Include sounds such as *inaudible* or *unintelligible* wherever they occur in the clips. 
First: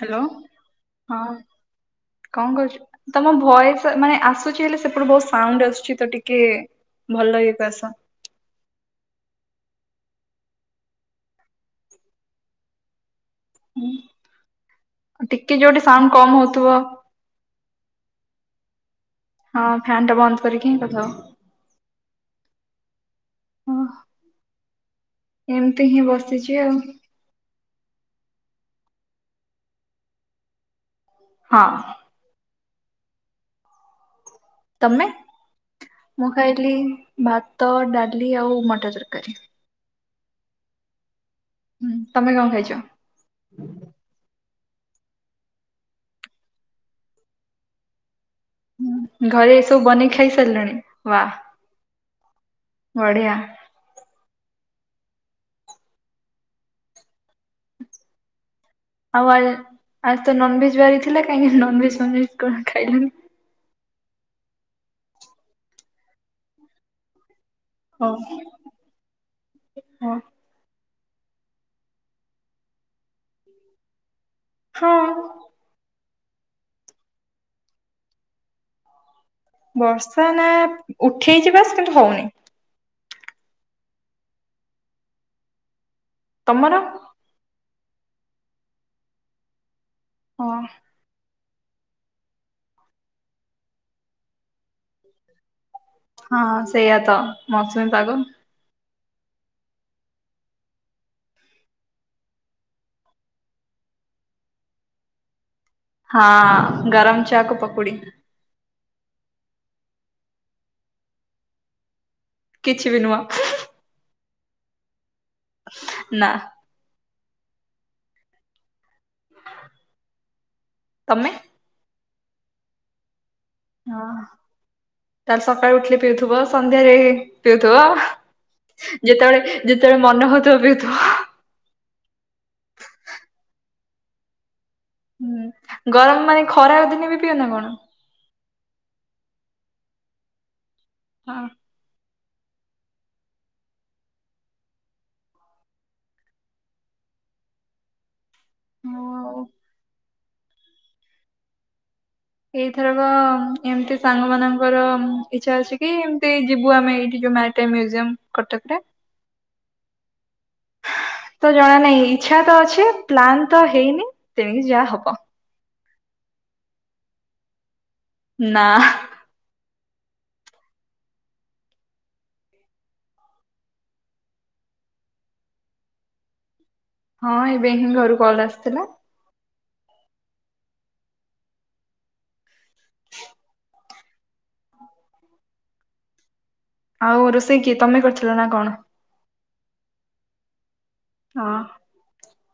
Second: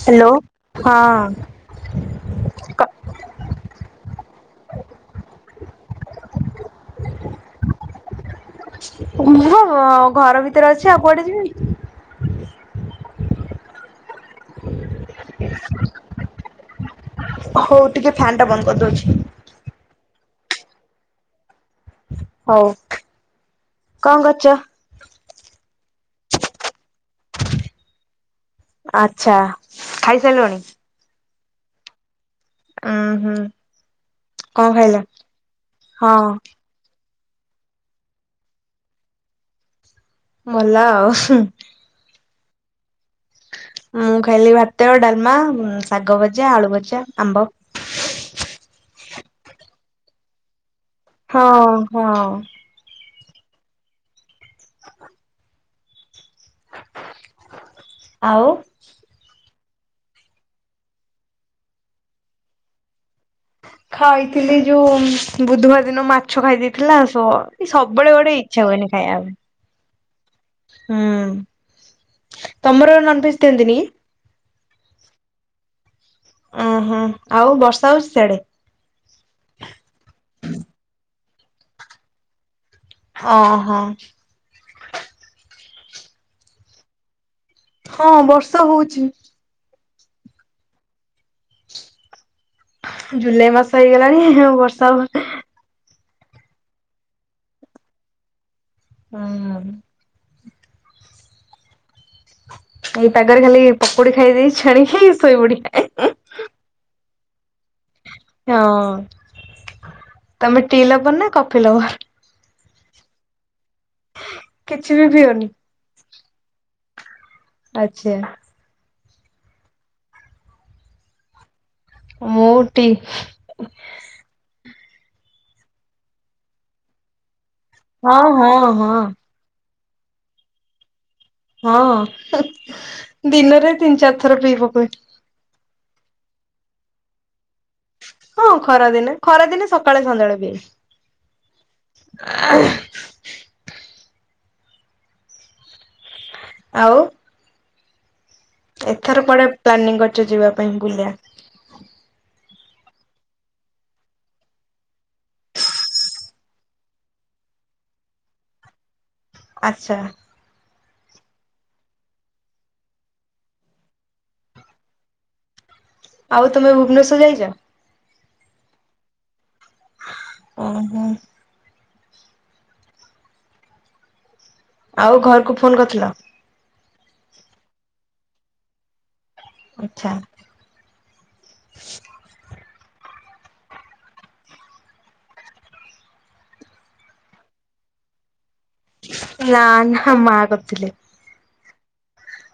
Hello ହଁ। କଅଁ କରୁଚୁ? କ ତମ ଭଏସ୍ ମାନେ ଆସୁଛି ହେଲେ ସେପଟୁ ବହୁତ୍ ସାଉଣ୍ଡ ଆସୁଛି ତ ଟିକେ ଭଲ ଇଏକୁ ଆସ। ମୁଁ ପା ଘ ଘର ଭିତରେ ଅଛି ଆଉ କୁଆଡେ ଯିବି? ଉୁଁ ଆ ଟିକେ ଯୋଉଠି ସାଉଣ୍ଡ କମ୍ ହୋଉଥିବ? ହଉ ଟିକେ ଫ୍ୟାନଟା ବନ୍ଦ କରିଦେଉଛି। ହଁ ଫ୍ୟାନଟା ବନ୍ଦ କରିକି ହିଁ କଥା ହୁଅ? ହଉ କଅଁ କରୁଚ? ଏମତି ହିଁ ବସିଚି ଆଉ ଆଛା ଖାଇସାରିଲୁଣି? ହଁ। ଉଁ ହୁଁ। କଣ ଖାଇଲ? ତମେ ହଁ। ମୁଁ ଖାଇଲି ଭାତ ଡାଲି ଆଉ ମଟର ତରକାରୀ। ଭଲ ଆଉ ହୁଁ। ହୁଁ ତମେ କଣ ଖାଇଛ? ମୁଁ ଖାଇଲି ଭାତ ଡାଲମା ଶାଗ ଭଜା ଆଳୁ ଭଜା ଆମ୍ବ ହୁଁ ଘରେ ଏସବୁ ବନେଇ ଖାଇସାରିଲଣି ୱା ଅହ। ବଢିଆ। ଆଉ ଆଉ ଆ ଆଜି ତ ନନଭେଜ୍ ବାରି ଥିଲା କାହିଁକି ନନଭଜ୍ ଫନଭେଜ୍ କଣ ଖାଇଲେନି। ଖାଇଥିଲି ଯୋଉ ବୁଧୁବାର ଦିନ ମାଛ ଖାଇ ଖାଇଦେଇଥିଲି ନା ସ ସବୁବେଳେ ହଁ ଗୋଟେ ଇ ଚ୍ଛା ହୁଅନି ଖାଇବାପାଇଁ। ହଁ ହୁଁ ତମର ନନଭେଜ୍ ଦିଅନ୍ତିନି କି? ହଁ। ଅଁ ହଁ ଆଉ ବର୍ଷା ହଉଛି ସିଆଡେ। ବର୍ଷା ନା ଉଠେଇଛି ବାସ୍ କିନ୍ତୁ ହୋଉନେଇଁ। ଓ ହ। ତମର। ହଁ ବର୍ଷା ହୋଉଚି। ହଁ। ଜୁଲାଇ ମାସ ହେଇଗଲାଣି ଆଉ ବର୍ଷା ହବ ନେ ହଁ ସେଇଆା ତ ମୌସୁମୀ ପାଗ। ହୁଁ। ଏଇ ପାଗରେ ଖାଲି ପକୁଡି ଖାଇଦେକି ଛାଣିକି ଶୋଇ ପଡିବା। ହଁ ଗରମ ଚାଆ କୁ ପକୁଡି। ହଁ ତମେ ଟି ଲଭର୍ ନା କଫି ଲଭର୍। କିଛି ବି ନୁହଁ ହୁଁ ହୁଁ। କିଛି ବି ପିଅନି। ନା। ଆଛା। ତମେ। ମୁଁ ଟି। ହଁ ତାହେଲେ ସକାଳୁ ଉଠିଲେ ପିଉଥିବ ସନ୍ଧ୍ୟାରେ ପିଉଥିବ ହଁ ହଁ ହଁ ଯେତେବେଳେ ଯେତେବେଳେ ମନ ହୋଉଥିବ ପିଉଥିବ। ହଁ ଦିନରେ ତିନି ଚାରି ଥର ପି ପକୁଏ। ହୁଁ ଗରମ ମାନେ ଏଇ ଖରା ଦିନେ ବି ପିଅ ନା କଣ। ହଁ ଖରା ଦିନେ ଖରାଦିନେ ସକାଳେ ସଞ୍ଜ ବେଳେ ପିଏ। ହଁ। *inaudible* ଆଉ। ଏଥର ହଁ। କୁଆଡ଼େ ପ୍ଲାନିଂ କରିଛ ଯିବା ପାଇଁ ବୁଲିବା। ଏଇଥରକ ଏମିତି ସାଙ୍ଗ ମାନଙ୍କର ଇଚ୍ଛା ଅଛି କି ଏମତି ଯିବୁ ଆମେ ଏଇଠି ଯୋଉ ମ୍ୟ ମ୍ୟୁଜିୟମ୍ କଟକ ରେ। ଆଚ୍ଛା। ତ ଜଣା ନାଇଁ ଇଚ୍ଛା ତ ଅଛି ପ୍ଲାନ ତ ହେଇନି ତେଣିକି ଯାହା ହବ। ଆଉ ତମେ ଭୁବନେଶ୍ଵର ଯାଇଚ। ନା। ଓହୋଃ। ଆଉ ଘରକୁ ଫୋନ କରିଥିଲ। ହଁ ଏବେ ହିଁ ଘରୁ କଲ୍ ଆସିଥିଲା। ଆଚ୍ଛା। *inaudible* ଆଉ ରୋଷେଇ କିଏ ତମେ କରିଥିଲ ନା କଣ। ନା ନା ମା କରିଥିଲେ। ହଁ।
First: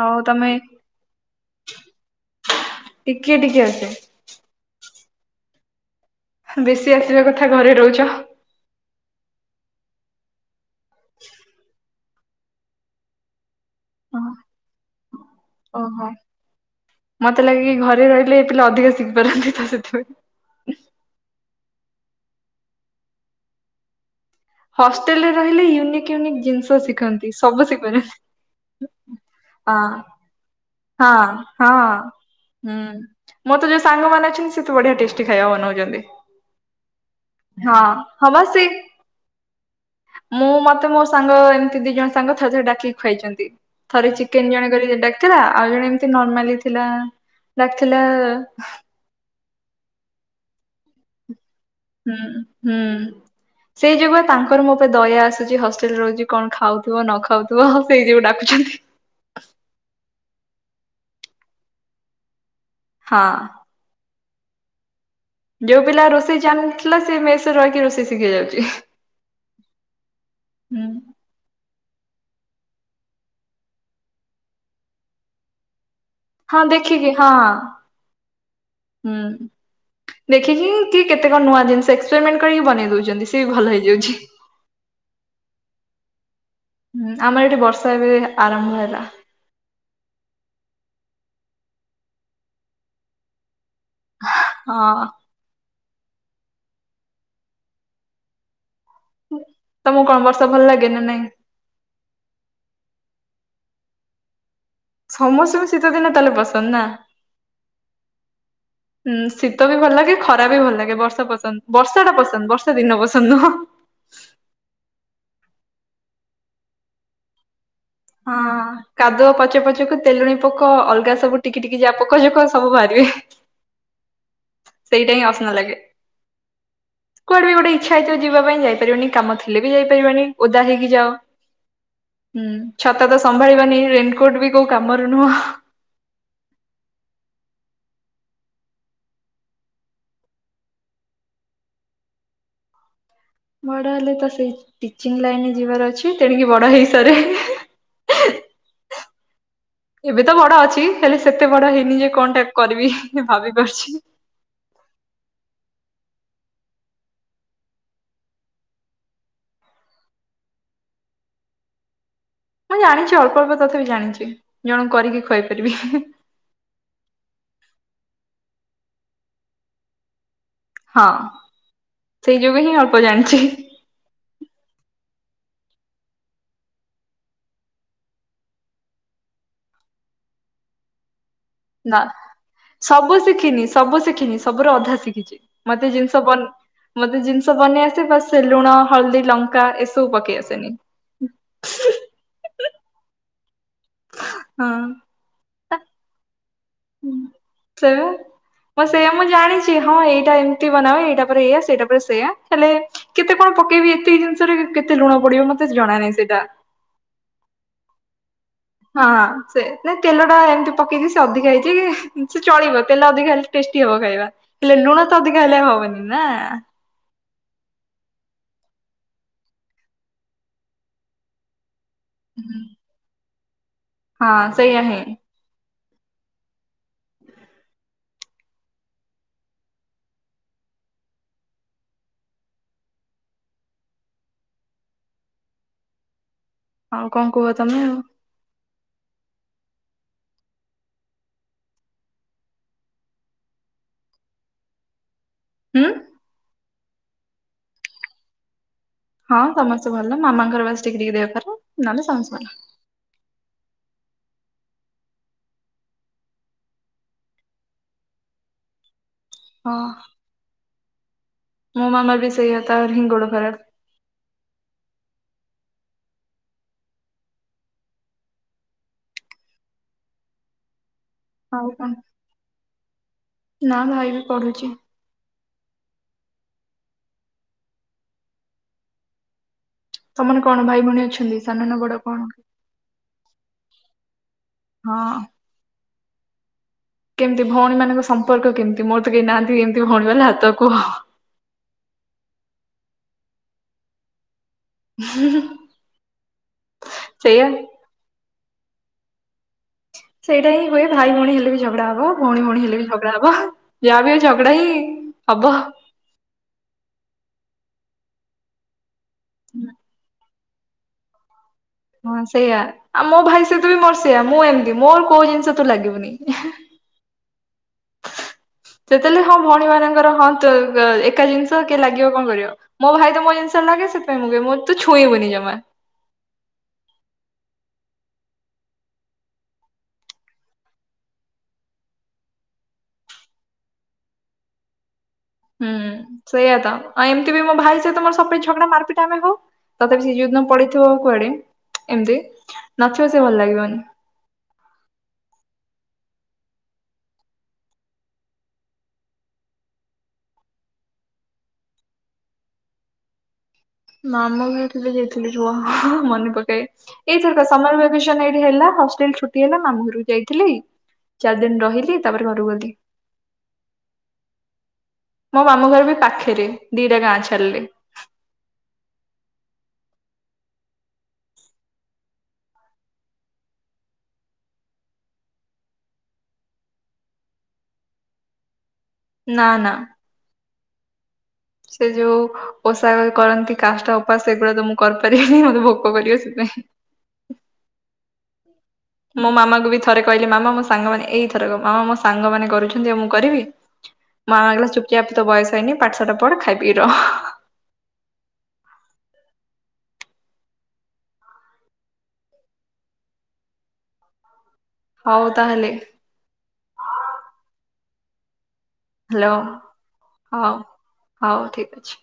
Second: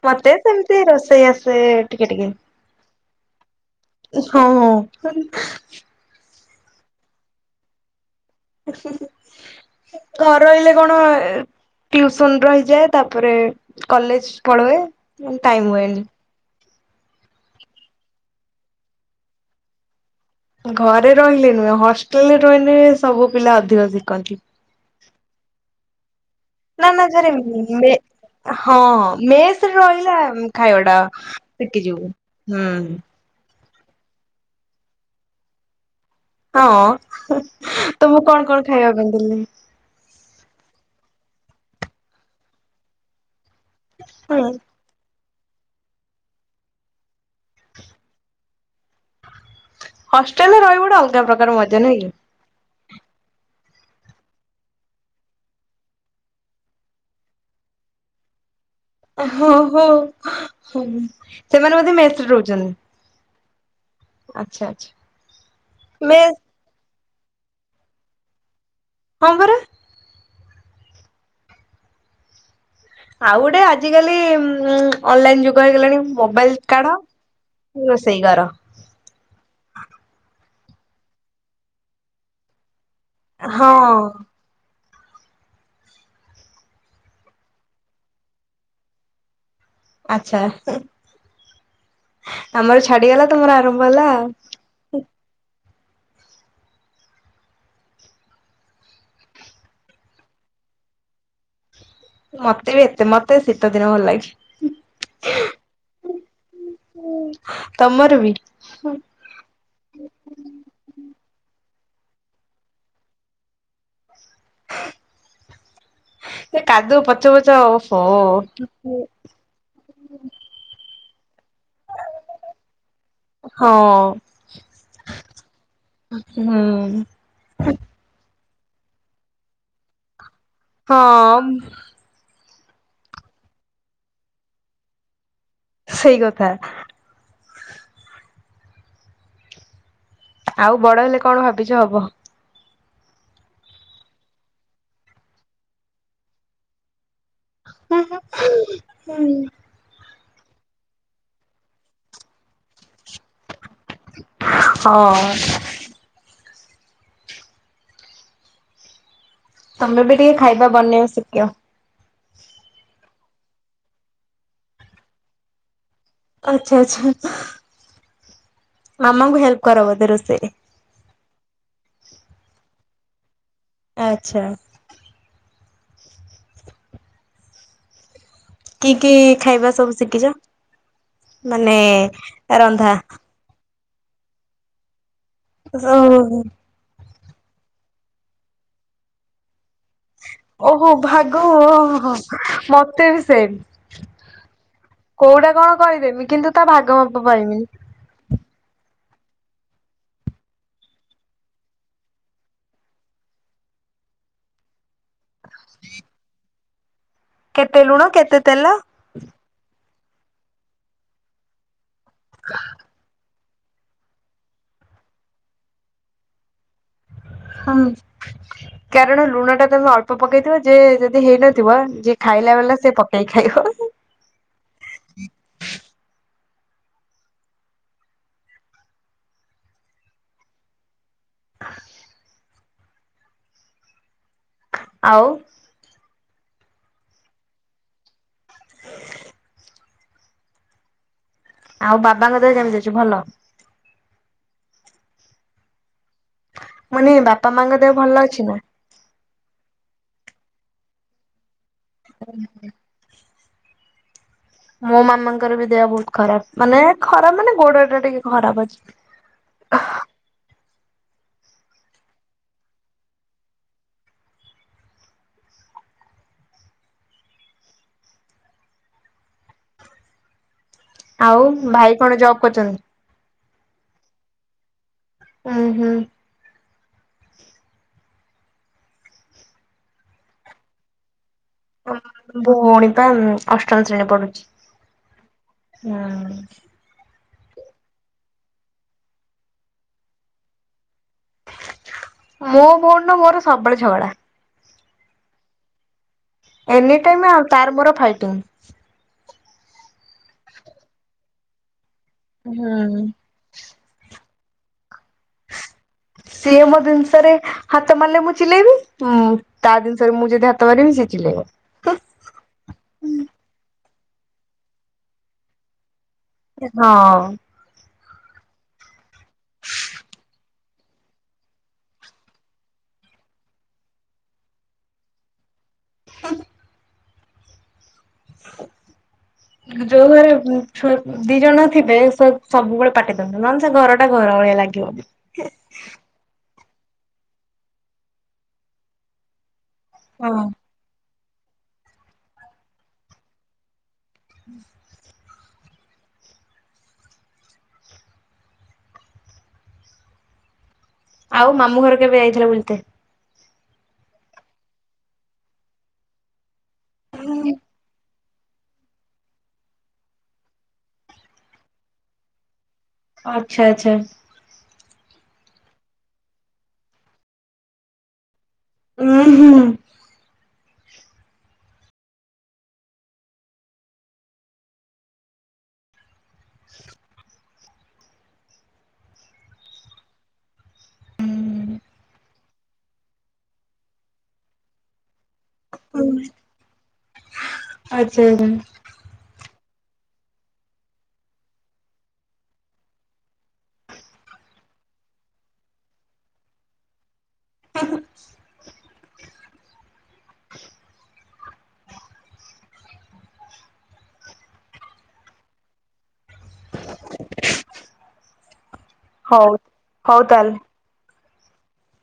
ଆଉ ମତେ ତମେ ସେମିତି ରୋଷେଇ ଆସେ ଟିକେ ଟିକେ। ଟିକେ ଟିକେ ଆସେ। ଏ ହଁ। ବେଶୀ ଆସିବା କଥା ଘରେ ରହୁଚ। ଘରେ ରହିଲେ କଣ ଟ୍ୟୁସନ ରହିଯାଏ ତାପରେ କଲେଜ ହଁ ପଳାଏ। ଟାଇମ। ଓହୋ ମତେ ଲାଗେ କି ଘରେ ରହିଲେ ପିଲା ଅଧିକା ଶିଖିପାରନ୍ତେ ତ ସେଥିପାଇଁ। ଘରେ ରହିଲେ ନୁହେଁ ହଷ୍ଟେଲରେ ରହିଲେ ସବୁ ପିଲା ଅଧିକ ଶିଖନ୍ତି। ହଷ୍ଟେଲ ରହିଲେ ୟୁନିକ ୟୁନିକ୍ ଜିନିଷ ନା ନା ଶିଖନ୍ତି ସବୁ ଯିଏ ଶିଖିପାରନ୍ତି ହଁ ମେସରେ ହଁ ରହିଲା ଖାଇବା ଟା ହଁ ହଁ ଶିଖି ଯିବୁ ହୁଁ। ମୋର ତ ଯୋଉ ସାଙ୍ଗମାନେ ଅଛନ୍ତି ସେ ତ ବଢ଼ିଆ ଟେଷ୍ଟି ଖାଇବା ବନୋଉଛନ୍ତି। ହଁ ତମକୁ ହଁ ବା କଣ କଣ ସେ ଖାଇବା କୁ ଭଲ ଲାଗେ। ମୁଁ ମତେ ମୋ ସାଙ୍ଗ ଏମିତି ଦି ଜଣ ସାଙ୍ଗ ଥରେ ଥରେ ଡାକିକି ଖୁଆଇଛନ୍ତି। ଥରେ ହୁଁ। ଚିକେନ ଜଣେ କରିକି ଡାକିଥିଲା। ଆଉ ଜଣେ ଏମତି ନର୍ମାଲି ଥିଲା ଡାକିଥିଲା ହଷ୍ଟେଲ ରେ ରହିବୁ ଗୋଟେ ଅଲଗା ପ୍ରକାର ମଜା ନୁହେଁ କି। ହୁଁ ହୁଁ। ସେଇ ଯୋଗୁ ତାଙ୍କର ମୋ ଉପରେ ଦୟା ଆସୁଛି ହଷ୍ଟେଲରେ ରହୁଛି କଣ ଖାଉଥିବ ନ ଖାଉଥିବ ଆଉ ସେଇ ଯୋଗୁ ଡାକୁଛନ୍ତି। ଓହୋଃ ସେମାନେ ବୋଧେ ମେସ୍ ରେ ରହୁଛନ୍ତି? ହଁ। ଆଚ୍ଛା ଆଚ୍ଛା। ଯୋଉ ପିଲା ମେସ୍ ରୋଷେଇ ଜାଣି ନଥିଲା ସେ ମେସ୍ ରେ ରହିକି ରୋଷେଇ ଶିଖି ଯାଉଛି। ହଁ ପରା। ହୁଁ। ଆଉ ଗୋଟେ ଆଜିକାଲି ଉଁ ଅନଲାଇନ ଯୁଗ ହେଇଗଲାଣି। ମୋବାଇଲ ହଁ କାଢ଼ ଦେଖିକି ହଁ ରୋଷେଇ କର। ହୁଁ ଦେଖିକି କିଏ କେତେ କଣ ନୂଆ ଜିନିଷ ଏକ୍ସପେରିମେଣ୍ଟ କରିକି ବନେଇ ଦେଉଛନ୍ତି। ସେ ବି ହଁ ଭଲ ହେଇଯାଉଛି। ହୁଁ ଆମର ଏଠି ବର୍ଷା ଏବେ ଆରମ୍ଭ ହେଲା। ଆଛା ହେଁ ଆମର ଛାଡିଗଲା ତମର ଆରମ୍ଭ ହେଲା। ହଁ। ତମକୁ କଣ ବର୍ଷ ଭଲ ଲାଗେ ନା ନାଇଁ। ମତେ ବି ଏତେ ମତେ ଶୀତ ଦିନ ଭଲ ଲାଗେ। ସମସ୍ତଙ୍କୁ ଶୀତ ଦିନ ତାହେଲେ ପସନ୍ଦ। ନା? ହୁଁ ତମର ବି। ହୁଁ ଶୀତ ବି ଭଲ ଲାଗେ ଖରା ବି ଭଲ ଲାଗେ ବର୍ଷା ପସନ୍ଦ ବର୍ଷା ଟା ପସନ୍ଦ ବର୍ଷା ଦିନ ପସନ୍ଦ ନୁହଁ। ଏ କାଦୁଅ ପଚ ପଚ ଓଃ। ହଁ କାଦୁଅ ପଚପଚ ଯୋକୁ ତେଲୁୀଣିପୋକ ଅଲଗା ସବୁ ଟିକି ଟିକି ଯା ପୋକ ଯୋକ ସବୁ ବାହାରିବେ। ସେଇଟା ହିଁ ହଁ ଅସନା ଲାଗେ। ହୁଁ। କୁଆଡେ ବି ଗୋଟେ ଇଛାହେଇଥିବ ଯିବା ପାଇଁ ଯାଇପାରିବନି କାମ ଥିଲେ ବି ଯାଇପାରିବାନି ଓଦା ହେଇକି ଯାଅ। ହଁ ହୁଁ ଛତା ତ ସମ୍ଭାଳିବନି ରେନିକୋଟ ବି କୋଉ କାମରୁ ନୁହଁ ହଁ। ସେଇ କଥା। ଆଉ ବଡ ହେଲେ କଣ ଭାବିଛ ହବ। ବଡ ହେଲେ ତ ସେଇ ଟିଚିଂ ଲାଇନ ଯିବାର ଅଛି ତେଣିକି ବଡ ହେଇସାରେ ହିଁ ହିଁ। *unintelligible* ଏବେ ତ ବଡ ଅଛି ହେଲେ ସେତେ ବଡ ହେଇନି ଯେ କଣ ଟା କରିବି ଭାବି ପାରୁଛି। ହଁ। ତମେ ବି ଟିକେ ଖାଇବା ବନେଇବା ଶିଖିବ। ମୁଁ ଜାଣିଛି ଅଳ୍ପ ଅଳ୍ପ ତଥା ବି ଜାଣିଛି ଜଣକୁକରିକି ଖୁଆଇପାରିବି ହିଁ-ହିଁ। ଆଚ୍ଛା ଆଛା। ମାମାଙ୍କୁ ହେଲ୍ପ କର ବୋଧେ ରୋଷେଇ। ହଁ ସେଇ ଯୋଗୁ ହିଁ ଅଳ୍ପ ଜାଣିଛି। ଆଛା। କି କି ଖାଇବା ସବୁ ଶିଖିଛ? ମାନେ ନା ରନ୍ଧା? ସବୁ ଶିଖିନି ସବୁ ଶିଖିନି ସବୁ ର ଅଧା ଶିଖିଛି ମତେ ଓହୋ ଜିନିଷ ବନ ମତେ ଜିନିଷ ବନେଇ ଆସେ ବାସ ଲୁଣ ହଳଦୀ ଲଙ୍କା ଏ ଓହୋ ଭାଗ ହ ହ ମତେ ବି ସେମେ। ହଁ। କୋଉଟା କଣ କରିଦେମି କିନ୍ତୁ ତା ଭାଗ ମାପ ପାଇମିନି। ଶେଇପା। ମଁ ସେଇୟା ମୁଁ ଜାଣିଛି ହଁ ଏଇଟା ଏମିତି ବନାଏ ଏଇଟା ପରେରେ ଏଇଆ ସେଇଟା ପରେ ସେଇୟା ହେଲେ କେତେ କଣ ପକେଇବି ଏତକି ଜିନିଷରେ କେତେ ଲୁଣ ପଡିବ ମତେ ଜଣା ନାହିଁ ସେଇଟା। କେତେ ଲୁଣ କେତେ ତେଲ। ହଁ ସେ ନା ତେଲ ଟା ଏମିତି ପକେଇଛି ସେ ଅଧିକା ହେଇଛି କି ସେ ଚଳିବ ତେଲ ଅଧିକା ହେଲେ। ଟେଷ୍ଟି ହବ ଖାଇବା ହେଲେ ଲୁଣ ତ ଅଧିକା ହେଲେ ହବନି ନା। ହଁ। କାରଣ ଲୁଣ ଟା ତମେ ଅଳ୍ପ ପକେଇଥିବ ଯେ ଯଦି ହେଇନଥିବ ଯେ ଖାଇଲା ବାଲା ସେ ପକେଇକି ଖାଇବ। ହଁ ସେଇଆ ହି। ଆଉ। ଆଉ କଣ କୁହ ତମେ? *unintelligible* ଆଉ ବାବାଙ୍କ ଦେହ କେମିତି ଅଛି ଭଲ। ହୁଁ। ମୁଁ କହିନି ବାପା ମାଙ୍କ ଦେହ ଭଲ ଅଛି ନା। ହଁ ସମସ୍ତେ ଭଲ ମାମାଙ୍କର ବାସ ଟିକେ ଟିକେ ଦେହ ଖରାପ ନହେଲେ ସମସ୍ତେ ଭଲ। ମୋ ମାମାଙ୍କର ବି ଦେହ ବହୁତ ଖରାପ ମାନେ ଖରାପ ମାନେ ଗୋଡଟା ଟିକେ ଖରାପ ଅଛି। ହଁ। ମୋ ମାାମା ବି ସେଇଆ ତାର ହିଁ ଗୋଡ଼ ଖରାପ। ଆଉ ଭାଇ କଣ ଜବ୍ କରୁଛନ୍ତି? ନା ଭାଇ ବି ପଢୁଛି। ଉଁ ହୁଁ। ତମର କଣ ଭାଇ ଭଉଣୀ ଅଛନ୍ତି? ସାନ ନା ବଡ କଣ? ଭଉଣୀ ବା ଅଷ୍ଟମ ଶ୍ରେଣୀ ପଢୁଛି ହଁ। ହୁଁ। କେମିତି ଭଉଣୀ ମାନଙ୍କ ସମ୍ପର୍କ କେମିତି ମୋର ତ କେହି ନାହାନ୍ତି ଯେମିତି ଭଉଣୀ ବାଲା ତ କୁହ। ମୋ ଭଉଣୀର ମୋର ସବୁବେଳେ ଝଗଡା। ଉଁ ହୁଁ। ଏନି ଟାଇମ ଆଉ ତାର ମୋର ଫାଇଟିଂ। ସେଇଟା ହିଁ ହୁଏ ଭାଇ ଭଉଣୀ ହେଲେ ବି ଝଗଡା ହବ ଭଉଣୀ ଭଉଣୀ ହେଲେ ବି ହୁଁ ଝଗଡା ହବ। ଯାହା ବି ହୋଉ ଝଗଡା ହିଁ ହବ। ସିଏ ମୋ ଜିନିଷରେ ହାତ ମାରିଲେ ମୁଁ ଚିଲେଇବି ମୁଁ ତା ଜିନି ତ ମୁଁ ଯଦି ହାତ ମାରିଲି ସିଏ ଚିଲେଇବ। ହଁ ସେଇଆ ଆଉ ମୋ ଭାଇ ସହିତ ବି ମୋର ସେଇଆ ମୁଁ ଏମିତି ମୋର କୋଉ ଜିନିଷ ତୁ ଲାଗିବୁନି। ହଁ। ସେତେବେଲେ ହଁ ଭଉଣୀମାନଙ୍କର ହଁ ତ ଏକା ଜିନିଷ କିଏ ଲାଗିବ କଣ କରିବ। ମୋ ଭାଇ ତ ମୋ ଜିନିଷରେ ଲାଗେ ସେଥିପାଇଁ ମୁ ଲାଗେ ମୋତ ତ ଛୁଇଁବୁନି ଜମା। ହମ୍। *inaudible* ଯୋଉ ଘରେ ଛୁଆ ଦି ଜଣ ଥିବେ ସବୁବେଳେ ପାଟି ତୁଣ୍ଡ ନହେଲେ ସେ ଘର ଟା ଘର ଭଳିଆ ଲାଗିବନି। ହୁଁ ସେଇଆ ତ ଆଉ ଏମତି ବି ମୋ ଭାଇ ସହିତ ମୋର ସବୁବେଳେ ଝଗଡା ମାରପିଟ ଆମେ ହଉ। ତଥାପି ସେ ଯୋଉଦିନ ହଁ। ପଳେଇଥିବ କୁଆଡେ ଏମିତି ନଥିଅ ସିଏ ଭଲ ଲାଗିବନ୍। ହୁଁ *inaudible* ଆଉ ମାମୁଁ ଘର କେବେ ଆଇଥିଲ ବୁଲତେ? ମାମୁଁ ଘର କେବେ ଯାଇଥିଲି ରୁଅ ମନେପକାଏ ଏଇଥରକ ସମର୍ ଭ୍ୟା *unintelligible* ସନ୍ ଏଇଠି ହେଲା ହଷ୍ଟେଲ ଛୁଟି ହେଲା ମାମୁଁ ଘରକୁ ଯାଇଥିଲି ଚାରି ଦିନ ରହିଲି ତାପରେ ଘରୁ ଗଲି। ଅ ଆଚ୍ଛା ଆଚ୍ଛା। ମୋ ମାମୁଁ ଘର ବି ପାଖେରେ ଦିଟା ଗାଁ ଛାଲେ। ଉୁଁ ହୁଁ। *inaudible* ନା ନା। ସେ ଯୋଉ ଓଷା *unintelligible* କରନ୍ତି କାଷ୍ଟା ଓପାସ୍ ସେଗୁଡା ତ ମୁଁ କରିପାରିବିନି ମୋତେ ଭୋକ କରିବ ସେତ୍ ପାଇଁ। ଆଚ୍ଛା *unintelligible* ମୋ ମାମା କୁ ବି ଥରେ କହିଲି ମାମା ମୋ ସାଙ୍ଗମାନେ ଏଇ ଥରକ ମାମା ମୋ ସାଙ୍ଗ ମାନେ କରୁଛନ୍ତି ଆଉ ମୁଁ କରିବି? ମାମା କଇଲା ଚୁପ୍ ଚାପ୍ ତୋ ବୟସ ହେଇନି ପାଠଶାଠ ପଢ ଖାଇ, ପି ରହ। ହଉ ତାହେଲେ। ହାଲୋ ହଉ ହଉ ହଁ ତାହେଲେ। ହଉ ଠିକ୍ ଅଛି।